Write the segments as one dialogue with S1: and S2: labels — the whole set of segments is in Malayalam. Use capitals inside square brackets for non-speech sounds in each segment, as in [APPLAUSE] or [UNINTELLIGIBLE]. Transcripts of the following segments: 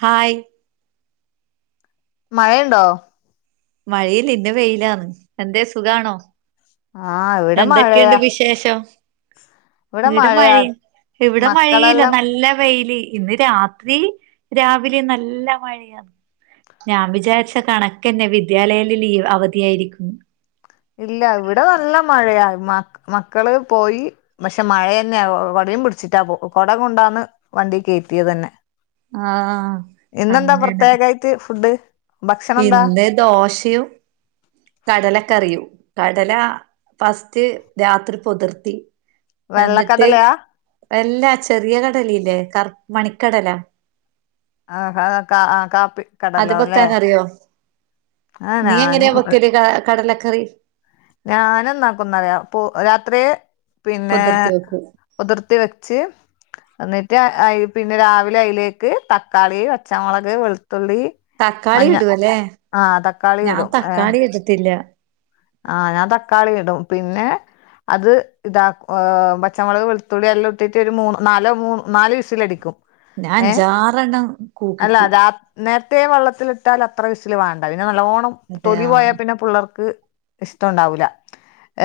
S1: ഹായ്
S2: മഴ ഉണ്ടോ
S1: മഴയില്ല ഇന്ന് വെയിലാന്ന് എന്തേ സുഖാണോ
S2: ആഹ് ഇവിടെ
S1: എന്തൊക്കെയൊണ്ട്
S2: മഴയാ
S1: വിശേഷം
S2: ഇവിടെ
S1: ഇവ്ടെ മഴ
S2: മഴയാ
S1: ഇവ്ടെ മഴയേയില്ല
S2: മക്കളെല്ലാം
S1: നല്ല വെയില് ഇന്ന് രാത്രി രാവിലേം നല്ല മഴയാ ഞാൻ വിചാരിച്ച് കണക്കന്നെ വിദ്യാലയേല് ലീവ് അവധിയായിരിക്കും
S2: ഇല്ല ഇവ്ടെ നല്ല മഴയാ മ മക്കള് പോയി. പക്ഷെ മഴ യന്നെ കൊടയും പിടിച്ചിട്ടാ പോ കൊട കൊണ്ടാന്ന് വണ്ടി കേറ്റിയത് തന്നെ.
S1: ആഹ്
S2: ഇന്ന് എന്താ
S1: അങ്ങനെ
S2: പ്രത്യേകായിട്ട് ഫുഡ്? ഭക്ഷണം എന്താ
S1: ഇന്ന് ദോശയും കടല കറിയും കടല ഫസ്റ്റ് രാത്രി പൊതിർത്തി. എന്നിട്ട്
S2: വെള്ളക്കടലയാ
S1: അല്ലാ ചെറിയ കടലയില്ലേ കർ മണിക്കടലാ
S2: ആഹ് ഹാ ആഹ് കാപ്പി കടല
S1: അത്
S2: അല്ലേ
S1: വെക്കാനറിയോ
S2: ആഹ്
S1: നീ
S2: ഞാന്
S1: എങ്ങനെയാ വെക്കല് ക കടലക്കറി?
S2: ഞാന് എന്താക്കും എന്നറിയോ പൊ രാത്രി പിന്നെ
S1: പൊതിർത്തി വെക്കും
S2: കുതിർത്തി വെച്ച് എന്നിട്ട് അയി പിന്നെ രാവിലെ അയിലേക്ക് തക്കാളി, പച്ചമൊളക് വെളുത്തുള്ളി
S1: തക്കാളി
S2: മഞ്ഞ
S1: ഇടുവല്ലേ
S2: ആഹ് തക്കാളീം ഇടും ഏഹ്
S1: വെച്ചിട്ടില്ല.
S2: ആഹ് ഞാൻ തക്കാളിടും പിന്നെ അത് ഇതാക്ക് പച്ചമൊളക് വെള്ത്തുള്ളി എല്ലാം ഇട്ടിട്ട് ഒര് മൂന്നൊ നാലോ മൂ നാല് വിസിലടിക്കും.
S1: ഞാൻ
S2: ഏഹ്
S1: അഞ്ചാറെണ്ണം
S2: അല്ല
S1: കൂക്കിക്കും.
S2: രാ നേരത്തെ വള്ളത്തിലിട്ടാ അത്ര വിസില് വാണ്ട പിന്നെ നല്ലോണം
S1: അതെയ
S2: തൊലി പോയാൽ പിന്നെ പ്ള്ളാർക്ക് ഇഷ്ട്ടംഒണ്ടാവൂല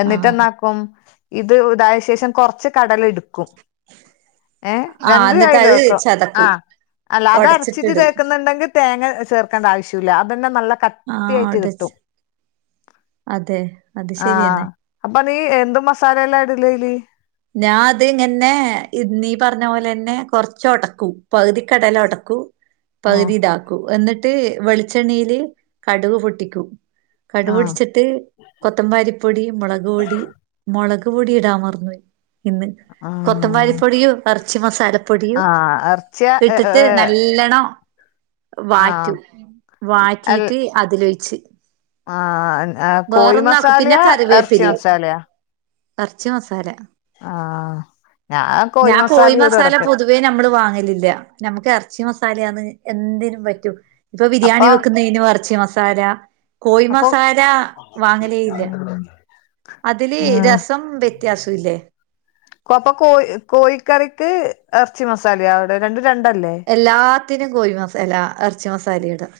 S2: എന്നിട്ട്
S1: ആഹ്
S2: എന്നാക്കും? ഇത് ഇതായ ശേഷം കൊറച്ച് കടല എട്ക്കും. ഏഹ്
S1: ആഹ്
S2: രണ്ട്
S1: എന്നിട്ട് അത്
S2: [UNINTELLIGIBLE]
S1: ചതക്കും
S2: ആഹ് അല്ല അതടച്ചിട്ട്
S1: ഒടച്ചിട്ടിടും
S2: കേക്ക്ന്ന്ണ്ടെങ്കി തേങ്ങ ചേർക്കേണ്ട ആവശ്യല്ല അതന്നെ നല്ല ക
S1: ആഹ് അടച്ച് അതെ അത് ശരിയെന്നെ
S2: ആഹ് അപ്പ നീ എന്ത് മസാല ല്ലാ ഇടല് അയില്
S1: ഞാൻ അത് ഇങ്ങന്നെ ഇ നീ പറഞ്ഞ പോലെന്നെ കൊറച്ച് ഒടക്കും പകുതി കടല ഒടക്കും
S2: ഉം
S1: പകുതി ഇതാക്കും എന്നി ട്ട് വെളിച്ചെണ്ണിയില് കടുക് പൊട്ടിക്കും കടുവ്
S2: ആഹ്
S1: പൊട്ടിച്ചിട്ട് കൊത്തമ്പാരിപ്പൊടി മൊളക് പൊടി മൊളക് പൊടി ഇടാ മറന്നുപോയ്‌. ഇന്ന് കൊത്തമ്പാലി
S2: ആഹ്
S1: പ്പൊടിയും എറച്ചി മസാലപ്പൊടിയും
S2: ആഹ് എർച്ചിയ
S1: ഇട്ടിട്ട് നല്ലണം
S2: ആഹ്
S1: വാറ്റും
S2: അൽ
S1: വാറ്റീട്ട് അതിലൊഴിച്ച്
S2: ആഹ് ഞ
S1: വേറൊന്നാക്കും
S2: കോയിമസാലയാ? എർച്ചി മസാലയാ?
S1: എർച്ചി മസാല
S2: ആഹ് ഞാൻ കോയി മസാലി ഇടും എടക്ക്
S1: അതേ ഞമ്മള് വാങ്ങലില്ല ഞമ്മക്ക് എർച്ചി മസാലാന്ന് എന്തിനും പറ്റും ഇപ്പം ബിരിയാണി
S2: അപ്പൊ
S1: വെക്ക്ന്നീനും എറച്ചി മസാല കോയി
S2: അപ്പൊ
S1: മസാല വാങ്ങലേ ഇല്ല
S2: ഉം
S1: അതില്
S2: ഉം
S1: രസ [UNINTELLIGIBLE] വ്യത്യാസോ ല്ലേ
S2: അപ്പ കോ കോഴിക്കറിക്ക് എർച്ചി മസാല അവടെ രണ്ടും രണ്ടല്ലേ?
S1: എല്ലാത്തിനും കോഴി മാസല എർച്ചി മസാലെടും.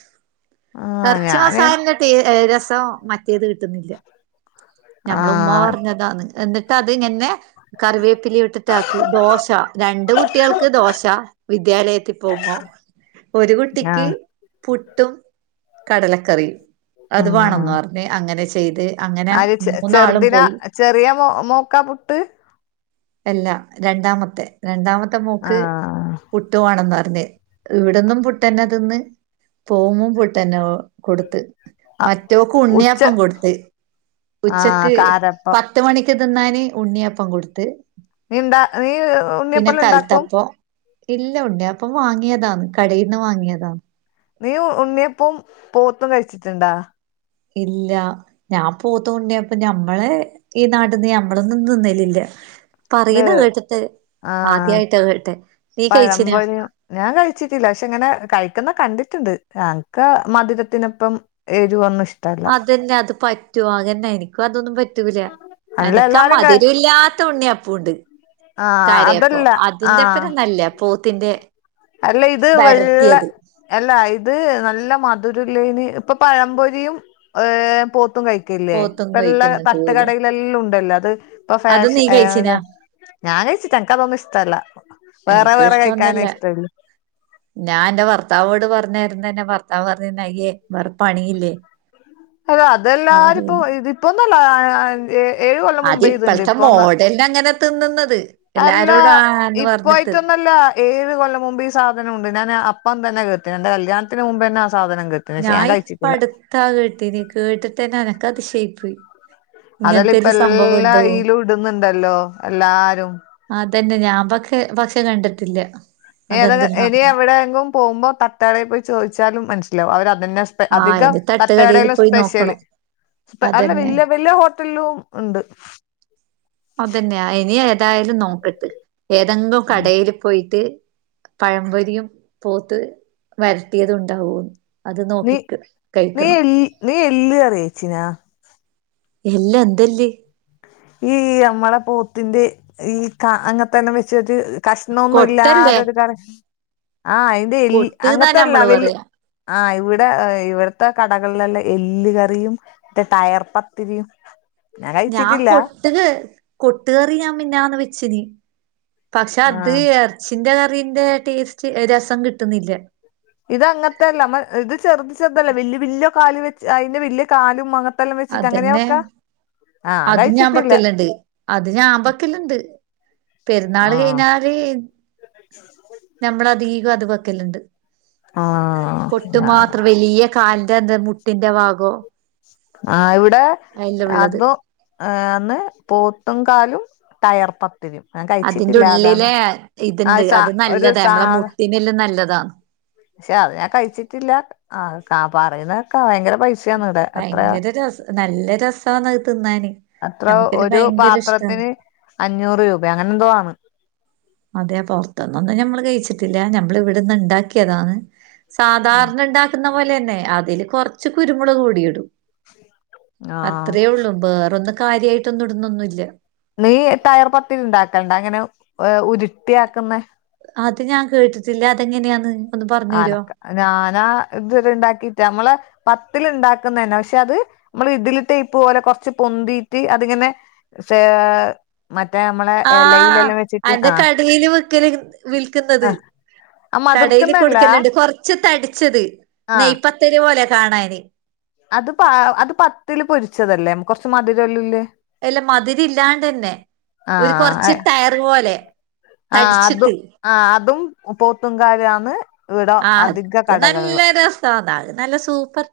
S2: ആഹ്
S1: എർച്ചി
S2: ഞാന്
S1: മസാലിന്റെ ട്ടെ രസം മ ഇത് കിട്ടന്നില്ല ഞമ്മളെ ഉമ്മ
S2: ആഹ്
S1: പറഞ്ഞതാന്ന് എന്ന്ട്ട ത് [UNINTELLIGIBLE] ങ്ങന്നെ കറിവേപ്പിലി ഇട്ട്ട്ടാക്കും ദോശ രണ്ട് കുട്ട്യാൾക്ക് ദോശ വിദ്യാലയത്തി പോവുമ്പോ ഒരു കുട്ടിക്ക്
S2: ആഹ്
S1: പുട്ടും- കടലക്കറിയും അത് വാണന്ന് പറഞ്ഞ് അങ്ങനെ ചെയ്ത് അങ്ങനെ
S2: ആര് ചെ
S1: മൂന്നാളും
S2: ചെർദിനാ
S1: പോയി
S2: ചെറ്യേ മോ മോക്കാ പുട്ട്
S1: അല്ല രണ്ടാമത്തെ രണ്ടാമത്തെ മോക്ക്
S2: ആഹ്
S1: പു ട്ട് വാണംന്ന് പർഞ്ഞ് ഇവട്ന്നും പുട്ടന്നെ തിന്ന് പോവുമ്പും പുട്ടെന്നെ കൊട്ത്ത്. മറ്റോക്ക്
S2: ഉച്ച
S1: ഉണ്ണിയപ്പം കൊട്ത്ത്
S2: ആഹ്
S1: ഉച്ചക്ക്
S2: കാരപ്പം
S1: പ ത്ത് മണിക്ക് തിന്നാന് ഉണ്ണിയപ്പം കൊട്ത്ത്.
S2: നീ ണ്ടാ നീ ഉണ്ണ്യപ്പെല്ല ണ്ടാക്കും?
S1: കലത്തപ്പം ഇല്ല ഉണ്ണിയപ്പം വാങ്ങിയതാന്ന് കടേന്ന് വാങ്ങിയതാ.
S2: നീ ഉണ്ണിയപ്പും പോത്തും കഴിച്ചിട്ട്ണ്ടാ?
S1: ഇല്ലാ ഞാം പോത്തും ഉണ്ണ്യപ്പം ഞമ്മളെ ഈ നാട്ട്ന്ന് ഞമ്മളൊന്നും തിന്നലില്ല പറിയ്ന്ന കേട്ട്ട്ട്
S2: ആഹ്
S1: ആദ്യായ്ട്ടാ കേട്ടെ നീ കയ്ച്ചീനാ
S2: പഴംപൊരിയും ഞാൻ കഴിച്ചിട്ടില്ല പക്ഷെ ഇങ്ങനെ കഴിക്ക്ന്ന കണ്ടിട്ട്ണ്ട് ഞങ്ങ്ക്ക മധ് രത്തിനൊപ്പം എരിവൊന്നുഷ്
S1: അതന്നെ അത് പറ്റോ അങ്ങന്നെ എനിക്കും അതൊന്നും പറ്റൂല
S2: അല്ല
S1: എനക്കാ
S2: എല്ലാരും ക
S1: മധുര ഇല്ലാത്ത ഉണ്ണിയപ്പൂണ്ട്
S2: ആഹ്
S1: കാര്യപ്പം
S2: അതല്ല ആഹ്
S1: അതിന്റെപ്പരം നല്ല പോത്തിന്റെ
S2: അല്ല ഇത് വെള്ള
S1: വരട്ടിയത്
S2: അല്ല ഇത് നല്ല മധുരല്ലേന് ഇപ്പ പഴംപൊരിയും ഏഹ് പോത്തും കഴി ക്കില്ലേ
S1: പോത്തും
S2: ഇപ്പെല്ലാ
S1: കോഴിക്കുന്ന് കോലും
S2: തട്ടുകടയിലെല്ലുണ്ടല്ലോ അത് ഇപ്പൊ
S1: അത് നീ
S2: ഫാഷൻ
S1: കഴിച്ചിനാ
S2: ഏഹ് ഞാൻ കയ്ച്ചിട്ട്ല എനക്ക് അതൊന്നും ഇഷ്ട്ടല്ല വേറെ
S1: എനിക്കും
S2: വേറെ കഴിക്കാനേ
S1: ഇഷ്ടൊന്നല്ല
S2: ഇഷ്ട്ടൊള്ളു.
S1: ഞാൻ ന്റെ ഭർത്താവോട് പർഞ്ഞാര്ണം എന്റെ ഭർത്താവ് പറഞ്ഞിര്ന്ന് അയ്യേ വേറെ പണിയില്ലേ
S2: അത
S1: ഞാൻ
S2: അതെല്ലാരും ഇപ്പോ
S1: പറയുന്നു.
S2: ഇതിപ്പോന്നുല്ല ഏഴ് കൊല്ലം
S1: അത്
S2: മുമ്പേ ഇത്ണ്ട്
S1: ഇപ്പഴത്തെ
S2: ഇപ്പൊന്ന
S1: മോഡലിന് അങ്ങനെ തിന്ന്ന്നത്.
S2: അല്ല ഇപ്പായ്റ്റൊന്നല്ല എഴ് കൊല്ലം മുമ്പ് ഈ സാധനമുണ്ട് ഞാന് അപ്പം തന്നെ കേട്ടിന് എന്റെ കല്യാത്തിന് മുമ്പെന്നെ ആ സാധനം കേ
S1: ഞാ ഇപ്പ അട്ത്താ കേട്ടിനി കേട്ട്ട്ടെന്നെ എനക്ക് അതിശയായി പോയി
S2: അതെല്ലാ ഇപ്പ എല്ലാ ഈലും ഇട്ന്നുണ്ടല്ലോ എല്ലാരും
S1: അതന്നെ ഞാൻ പക്കേ പക്ഷേ കണ്ട്ട്ട്ല്ല
S2: ഏത ഇനി എവടേങ്കും പോകുമ്പോ തട്ടുകടേ പോയി ചോദിച്ചാലും മനസ്സിലാവും അവര് അതന്നെ
S1: ആഹ്
S2: അധിക
S1: ഇനി തട്ടുകടയിൽ
S2: തട്ട്ക്കടേലും
S1: പോയി
S2: സ്പെഷല്.
S1: നോക്കണം
S2: സ്പെ അല്ല
S1: അതന്നെ
S2: വെല്ല്യ വെല്ല്യ ഹോ ട്ടൽലും ഇണ്ട്.
S1: അതന്നെയാ ഇനി ഏതായാലും നോക്കട്ട് ഏതെങ്കിലും
S2: ഉം
S1: കടയില് പോയിട്ട് പഴംപൊരിയും പോത്ത് വരട്ടിയതും ണ്ടാവോന്ന്.
S2: നീ നീ എൽ നീ എല്ല് കറി കൈച്ചീനോ
S1: ഇല്ല എന്തെല്ല്?
S2: ഈ യമ്മളെ പോത്തിന്റെ ഈ കാ അങ്ങത്തെല്ലാം വെച്ച്ട്ട് കഷ്ണൊന്നും
S1: കൊട്ടല്ലേ
S2: ഇല്ലാതൊരു കറി. ആഹ് അയ്ന്റെ എല്ല്
S1: കൊട്ട്ന്നാ
S2: അങ്ങൻത്തല്ല
S1: നമ്മള്
S2: വെല്ല്
S1: പറയാ
S2: ആഹ് ഇവിടെ ഇവിടത്തെ കടകളിലെല്ല എല് കറിയും. ടയർ പത്തിരിയും.
S1: ഞാൻ കൊട്ടുക് കൊട്ട്കറി ഞാൻ മിഞ്ഞാന്ന് വെച്ച്ന്. പക്ഷെ
S2: ആ
S1: അത് എർച്ചിന്റെ കറിന്റെ ടേസ്റ്റ് രസം കിട്ട്ണില്ല.
S2: ഇത് അങ്ങൻത്തെ അല്ല ഇത് ചെറുത് ചെറുതല്ല വല്യ വല്യ കാല് വെച് അയിന്റെ വല്യ കാലും അങ്ങ വെച്ചിട്ട് അങ്ങനെയാ വെക്ക.
S1: അതും ഞാൻ ബെക്കല്ണ്ട് അത് ഞാൻ ബെക്കല് ണ്ട്. പെരുന്നാൾ
S2: ആ
S1: കഴിഞ്ഞാൽ. [UNINTELLIGIBLE] നമ്മള അധീകം അതു വെക്കലുണ്ട്
S2: ആ
S1: കൊട്ട് മാത്രം വലിയ. കാലിന്റെ എ മുട്ടിന്റെ ഭാഗോ.
S2: ആഹ് ഇവിടെ
S1: അയില്ല ഉള്ളത്
S2: അതും. അന്ന് പോത്തും കാലും ടയർപ്പ [UNINTELLIGIBLE]
S1: അതിന്റെ ഉള്ളിലെ ഇത്ണ്ട്
S2: സാ
S1: അത്
S2: ഒരു
S1: നല്ലതാ
S2: സാ
S1: നമ്മളെ മുട്ടിനെല്ലാം നല്ലതാ.
S2: പക്ഷെ അത് ഞാൻ കഴിച്ചിട്ടില്ല ആ പറയുന്നക്കാ ഭയങ്കര പൈസ.
S1: ഭയങ്കര രസ നല്ല രസണ് അത് തിന്നാന്.
S2: അത്ര
S1: നമുക്കെല്ലാം
S2: ഒരു
S1: ഭയങ്കര ഇഷ്ടാണ്
S2: പാത്രത്തിന് അഞ്ഞൂറ് രൂപ അങ്ങനെ എന്തോ ആണ്.
S1: അതെ പുറത്തന്നൊന്നും ഞമ്മള് കഴിച്ചിട്ടില്ല ഞമ്മൾ ഇവിടെന്ന് ഉണ്ടാക്കിയതാണ്. സാധാരണ ഉണ്ടാക്കുന്ന പോലെന്നെ അതില് കൊറച്ച് കുരുമുളക് കൂടിയിടും.
S2: ആ
S1: അത്രയേ ഉള്ളൂ വേറൊന്നും കാര്യായിട്ടൊന്നും ഇടുന്നൊന്നുല്ല.
S2: നീ തയർ പത്തൽ ഇണ്ടാക്കണ്ട അങ്ങനെ ഉരുട്ടിയ ആക്കുന്ന.
S1: അത് ഞാൻ കേട്ടിട്ടില്ല അതെങ്ങനെയാണ്.
S2: ആനക്ക ഞാനാ ഇത്വരെ ഉണ്ടാക്കിട്ടാ നമ്മളെ പത്തിൽ ഇണ്ടാക്കുന്ന തന്നെ പക്ഷെ അത്. നമ്മൾ ഇതിലിട്ട് ഇപ്പ പോലെ കൊറച്ച് പൊന്തിട്ട് അതിങ്ങനെ. മറ്റേ നമ്മളെ
S1: ആഹ്
S2: എലെയിലെല്ലാം വെച്ചിട്ട്
S1: അന്റെ
S2: ആഹ്
S1: കടേല് വിക്കല്
S2: ആഹ് അതിർന്ന.
S1: കൊടുക്കലുണ്ട് കൊറച്ച് തടിച്ചത്
S2: ആ
S1: നെയ്പത്തരി പോലെ കാണാന്.
S2: അത് പ പത്തൽ അത് പൊരിച്ചതലാംല്ലേ കുറച്ച് മധുരംല്ലല്ലേ.
S1: അല്ല മധുര ഇല്ലാണ്ട് തന്നെ
S2: ആ
S1: ഒരു കൊറച്ച് ടയർ പോലെ.
S2: ആഹ് അതും
S1: തടിച്ചിട്ട്.
S2: ആ അതും പോത്തുംങ്കാാലന്ന് ഇട അധിക കടകളിലും.
S1: അതാക നല്ല സൂപ്പർ.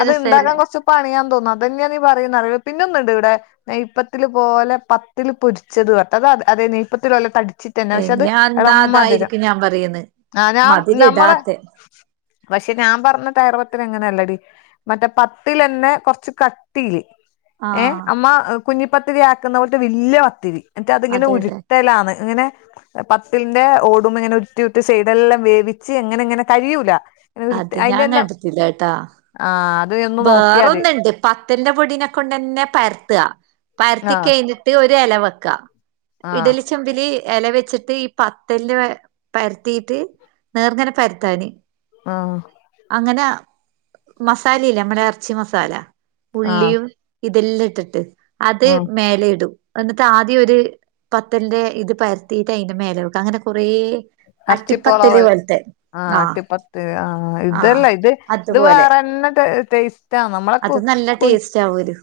S2: അത് ഉണ്ടാക്കാൻ
S1: രസല്ലേ
S2: കോറച്ച് പണിയാൻ തോന്നും അത് തന്നാ നീ [UNINTELLIGIBLE] പിന്നുണ്ട് ഇവിടെ. നെയ്യ്പത്തൽപോലെ പത്തിൽ പൊരിച്ചത് കേട്ട അ അതെ നെയ്യപ്പത്തി പോലെ തടിച്ച തന്നെ പക്ഷെ അത്
S1: ഇനി എന്നാ
S2: ഇളം മധുരം
S1: അതായിരിക്കും ഞാൻ പറയുന്നെ
S2: ആ ഞാൻ നമ്മള
S1: മധുരിടാത്തെ
S2: പക്ഷെ ഞാൻ പറഞ്ഞ തയർപ്പത്തിൽ ഇങ്ങനെയല്ലടി. മറ്റേ പത്തിൽന്നെ കൊറച്ച് കട്ടിയില് ഏ
S1: ആഹ്
S2: അമ്മ. കുഞ്ഞിപ്പത്തിരി ആക്കുന്ന പോലത്തെ വലിയ പത്തിരി എന്നിട്ട് അതിങ്ങനെ
S1: അതെ അതെ
S2: ഉരുട്ടലാണ് ഇങ്ങനെ. പതലിന്റെ ഓടുമ്പോ ഇങ്ങനെ ഉർട്ടി ഉർട്ടി സൈഡെല്ലാം വേവിച്ച് എങ്ങനെ ഇങ്ങനെ കഴൂല.
S1: അതെ ഞാൻ കണ്ടിട്ടല്ല ട്ടാ.
S2: ആഹ് അത് ഒന്ന്ന് നോക്കിയാല്.
S1: പതിരിന്റെ പൊടീനെ കൊണ്ടന്നെ പരത്തുക പരത്തി
S2: ആ
S1: കഴിഞ്ഞിട്ട് ഒരു ഇല വെക്കാ.
S2: ആ
S1: ഇഡലിച്ചെമ്പില് ഇല വെച്ചിട്ട് ഈ പത്തല് പരത്തിയിട്ട്. നേർങ്ങനെ പരുത്താന.
S2: ആഹ്.
S1: അങ്ങനെ മസാലയില്ല നമ്മടെ ഇറച്ചി മസാല
S2: ആഹ്
S1: ഉള്ളിയും. ഇതെല്ലാം ഇട്ടിട്ട് അത്
S2: ഉം
S1: മേലെ ഇടും. എന്നിട്ട് ആദ്യം ഒരു പത്തലിന്റെ ഇത് പരത്തിയിട്ട് അതിന്റെ മേല വെക്ക അങ്ങനെ കുറെ.
S2: എറച്ചിപ്പോള
S1: ആടിപ്പത്തലേ
S2: പോലെ
S1: പോൽത്തെ.
S2: ആഹ് അട്ടപ്പത്ത് ആഹ് ഇതല്ല ഇത് ഇത്
S1: അതുപോലെ
S2: വേറെന്നെ ടെസ്റ്റ്.
S1: അത് നല്ല ടേസ്റ്റ് ആവും ഓർക്ക്.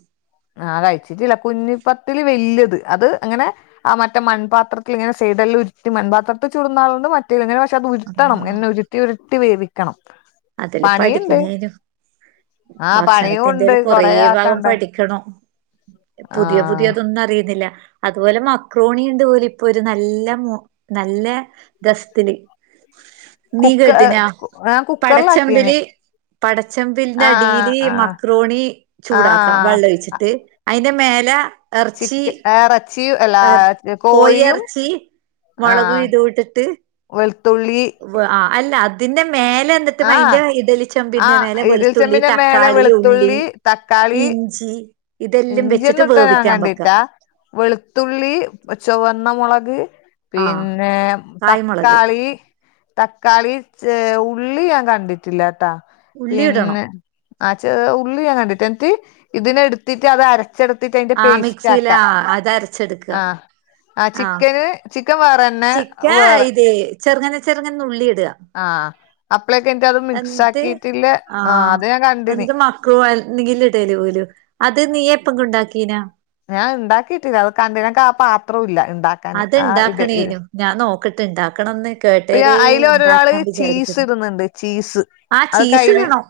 S2: ആ കഴിച്ചിട്ടില്ല കുഞ്ഞിപ്പത്തില് വല്ല്യത് അത് അങ്ങനെ ആ മറ്റേ മൺപാത്രത്തിൽ ഇങ്ങനെ സെയ്ടെല്ലാഉരുട്ടി മൺപാത്രത്തിൽ ചുടുന്നാളുണ്ട് മറ്റ- ഇങ്ങനെ പക്ഷെ അത് ഉരുട്ടണം
S1: ആഹ്
S2: ഇങ്ങനെ ഉരുട്ടി ഉരുട്ടി വേവിക്കണം
S1: അതല്ലാം
S2: പണിയുണ്ട്
S1: പഠിക്കണേനു
S2: ആഹ് പണിയുണ്ട്
S1: ഭക്ഷണത്തിന്റെല് കൊറേ ഭാഗം
S2: ആക്കണ്ടേ
S1: പഠിക്കണം പുതിയ
S2: ആഹ്
S1: പുതിയതൊന്നും അറിയുന്നില്ല അതുപോലെ മക്രോണിണ്ട് പോലും ഇപ്പൊ ഒരു നല്ല മ നല്ല രസ്ത്തില് നീ
S2: കുക്ക
S1: കേട്ടീനാ
S2: ഞാൻ കുക്കറിലാക്കീന്
S1: പടച്ചെമ്പില് പടച്ചമ്പ്ൽന്റെ
S2: ആഹ്
S1: അടീല്
S2: ആഹ്
S1: മക്രോണി ചൂടാക്കാ
S2: ആഹ്
S1: വെള്ളം ഒഴിച്ചിട്ട് അയ്ന്റെ മേലെ എറച്ചി
S2: ചിക്കൻ ഏ റെ ച്ചിയും എല്ലാ
S1: എർ കോയി
S2: കോഴിയും
S1: എറച്ചി മുളകും
S2: ആഹ്
S1: ഇതും ഇട്ടിട്ട്
S2: വെളുത്തുള്ളി
S1: ആ അല്ല അതിന്റെ മേലെ ന്ത ഇട്ട്
S2: ആഹ്
S1: അതിന്റെ ഇഡലിച്ചെമ്പിന്റെ
S2: ആഹ്
S1: മേലെ വെളുത്തുള്ളി
S2: ഇടിൽച്ചെമ്പിന്റെ മേലെ
S1: തക്കാളി ഉള്ളി
S2: വെളുത്തുള്ളി തക്കാളി
S1: ഇഞ്ചി ഇതെല്ലാം വെച്ചിട്ട്
S2: ഇഞ്ചിയൊന്നും ഇട്ട ഞാൻ
S1: വേവിക്കാൻ വെക്കാ
S2: കണ്ടിട്ടാ വെളുത്തുള്ളി ചുവന്നമൊളക്
S1: ആ
S2: പിന്നെ
S1: കായ്മുളക്
S2: തക്കാളി തക്കാളി ഉള്ളി ഞാൻ കണ്ടിട്ടില്ലട്ടാ
S1: ഉള്ളി ഇടണം
S2: പിന്നെ ആഹ് ച ഉള്ളി ഞാൻ കണ്ടിട്ടില്ല എന്നിട്ട് ഇതിനെ എടുത്തിട്ട് അത് അര- അരച്ചെടത്തിട്ട് അതിന്റെ
S1: ആ
S2: പേസ്റ്റ്
S1: മിക്സിയില
S2: ആക്കാ
S1: അത് അരച്ചെടുക്കുക
S2: ആഹ് ആഹ്
S1: ആ
S2: ചിക്കന് ചിക്കൻ വേറെന്നെ വേറെ
S1: ചെറ്ങ്ങനെ ചെറ്ങ്ങനെ നുള്ളി ഇടാ
S2: ആഹ് അപ്പളേക്കെ ന്നിട്ട് അത് മിക്സ്
S1: എന്നിട്ട്
S2: ആക്കിട്ടില്ലേ ആഹ് അത് ഞാൻ കണ്ടിന്
S1: ക്കു നീയില്ലേ ഇടയില് പോയില് അത് നീ എപ്പങ്കണ്ടാക്കീനാ?
S2: ഞാൻ ണ്ടാക്കിയിട്ടില്ല അത് കണ്ട്ന് ക്ക ആ പാത്രം ഇല്ല ഇണ്ടാ-
S1: അത് ഇണ്ടാക്കണേനു ഞാൻ നോക്കട്ട് ഇണ്ടാക്കണംന്ന് കേട്ടേരെ
S2: അയ്ല് ഒരാള്
S1: ഇണ്ടാക്കാൻ
S2: ചീസ്
S1: വിചാരിക്കുന്നു
S2: ഇടുന്നുണ്ട് ചീസ്
S1: ആഹ്
S2: അതൊക്കെ
S1: ചീസ്
S2: അയിന്
S1: ഇടണം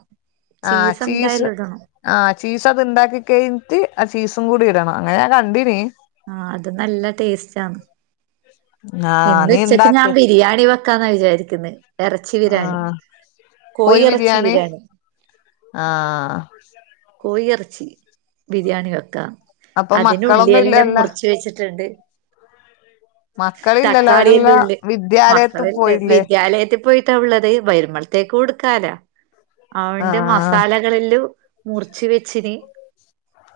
S2: ആഹ് ചീസ്
S1: എന്തായാലും ഇടണം
S2: ആഹ് ചീസ് അത് ണ്ടാക്കി കഴിഞ്ഞിട്ട് ആ ചീസും കൂടി ഇടണം അങ്ങനെ കണ്ടീന്
S1: ആഹ് അത് നല്ല ടേസ്റ്റ് ആണ്
S2: ആഹ്
S1: ഇന്ന്
S2: നീ
S1: ഉച്ചക്ക് ഞാൻ
S2: ഇണ്ടാക്ക്
S1: ബിരിയാണി വെക്കാന്നാ വിചാരിക്ന്ന് എറച്ചി ബിരിയാണി
S2: ആഹ്
S1: കോയി എറച്ചി ബിരിയാണി
S2: ആഹ്
S1: കോയി എറച്ചി ബിരിയാണി വെക്കാം
S2: അപ്പൊ മക്കളൊന്നും
S1: അതിനുള്ളിയെല്ലാം
S2: ഇല്ലല്ല
S1: മുറിച്ച് വെച്ചിട്ടുണ്ട്.
S2: മക്കളില്ലല്ലോ
S1: തക്കാളിയെല്ലാം
S2: അവരെല്ലാം
S1: ഉള്ള്
S2: വിദ്യാലയത്ത്
S1: മക്കളല്ലേ
S2: പോയില്ലേ
S1: വിദ്യാലയത്തിൽ പോയി ട്ടാ ഉള്ളത് വരുമ്പൽത്തേക്ക് കൊടുക്കാല്ല അതിന്റെ
S2: ആഹ്
S1: മസാല കളെല്ലോം മുറിച് വെച്ചിന്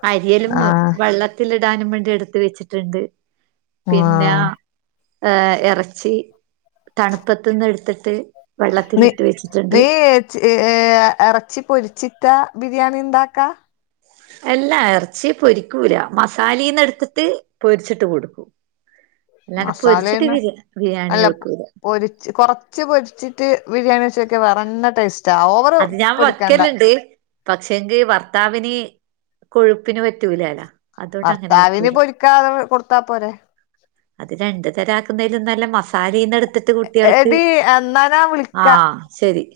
S1: അരിയെല്ലോം
S2: ആഹ്
S1: വെള്ള- ത്തിലിടാനും വേണ്ടി എടുത്ത് വെച്ചിട്ടുണ്ട് പിന്ന
S2: ആഹ്
S1: ഏ എറച്ചി തണുപ്പത്തുന്ന് എടുത്തിട്ട് വെള്ളത്തിലിട്ട് വെച്ചിട്ട്ണ്ട്.
S2: ച് ഏ എറച്ചി പൊരിച്ചിട്ടാ ബിരിയാണി ണ്ടാക്കാ?
S1: അല്ലാ എറച്ചി പൊരിക്കൂല മസാലീന്ന് എടുത്തിട്ട് പൊരിച്ചിട്ട് കൊടുക്കൂ
S2: മസാലെന്ന്
S1: ബിരിയാണി
S2: അല്ല
S1: വെക്കൂല
S2: പൊരിച്ച് കൊറ ച്ച് പൊരിച്ചിട്ട് ബിരിയാണി വച്ച്നോക്കാ വേറന്ന ടേസ്റ്റ്
S1: അത് ഞാൻ വക്കല്ണ്ട് പക്ഷെങ്കി ഭർത്താവിന് കൊഴുപ്പിന് പറ്റൂലല്ല
S2: ഭർത്താവിന് പൊരിക്കാതെ കൊട്ത്താ പോരെ.
S1: അത് രണ്ട് തരാക്കുന്നയ്ലും നല്ല മസാലയ്ന്ന്ട്ത്ത് ത്ത് കുട്ട്യെൾക്ക്
S2: എടി എന്നാ ഞാൻ വിളിക്കാ
S1: ആഹ് ശെരി.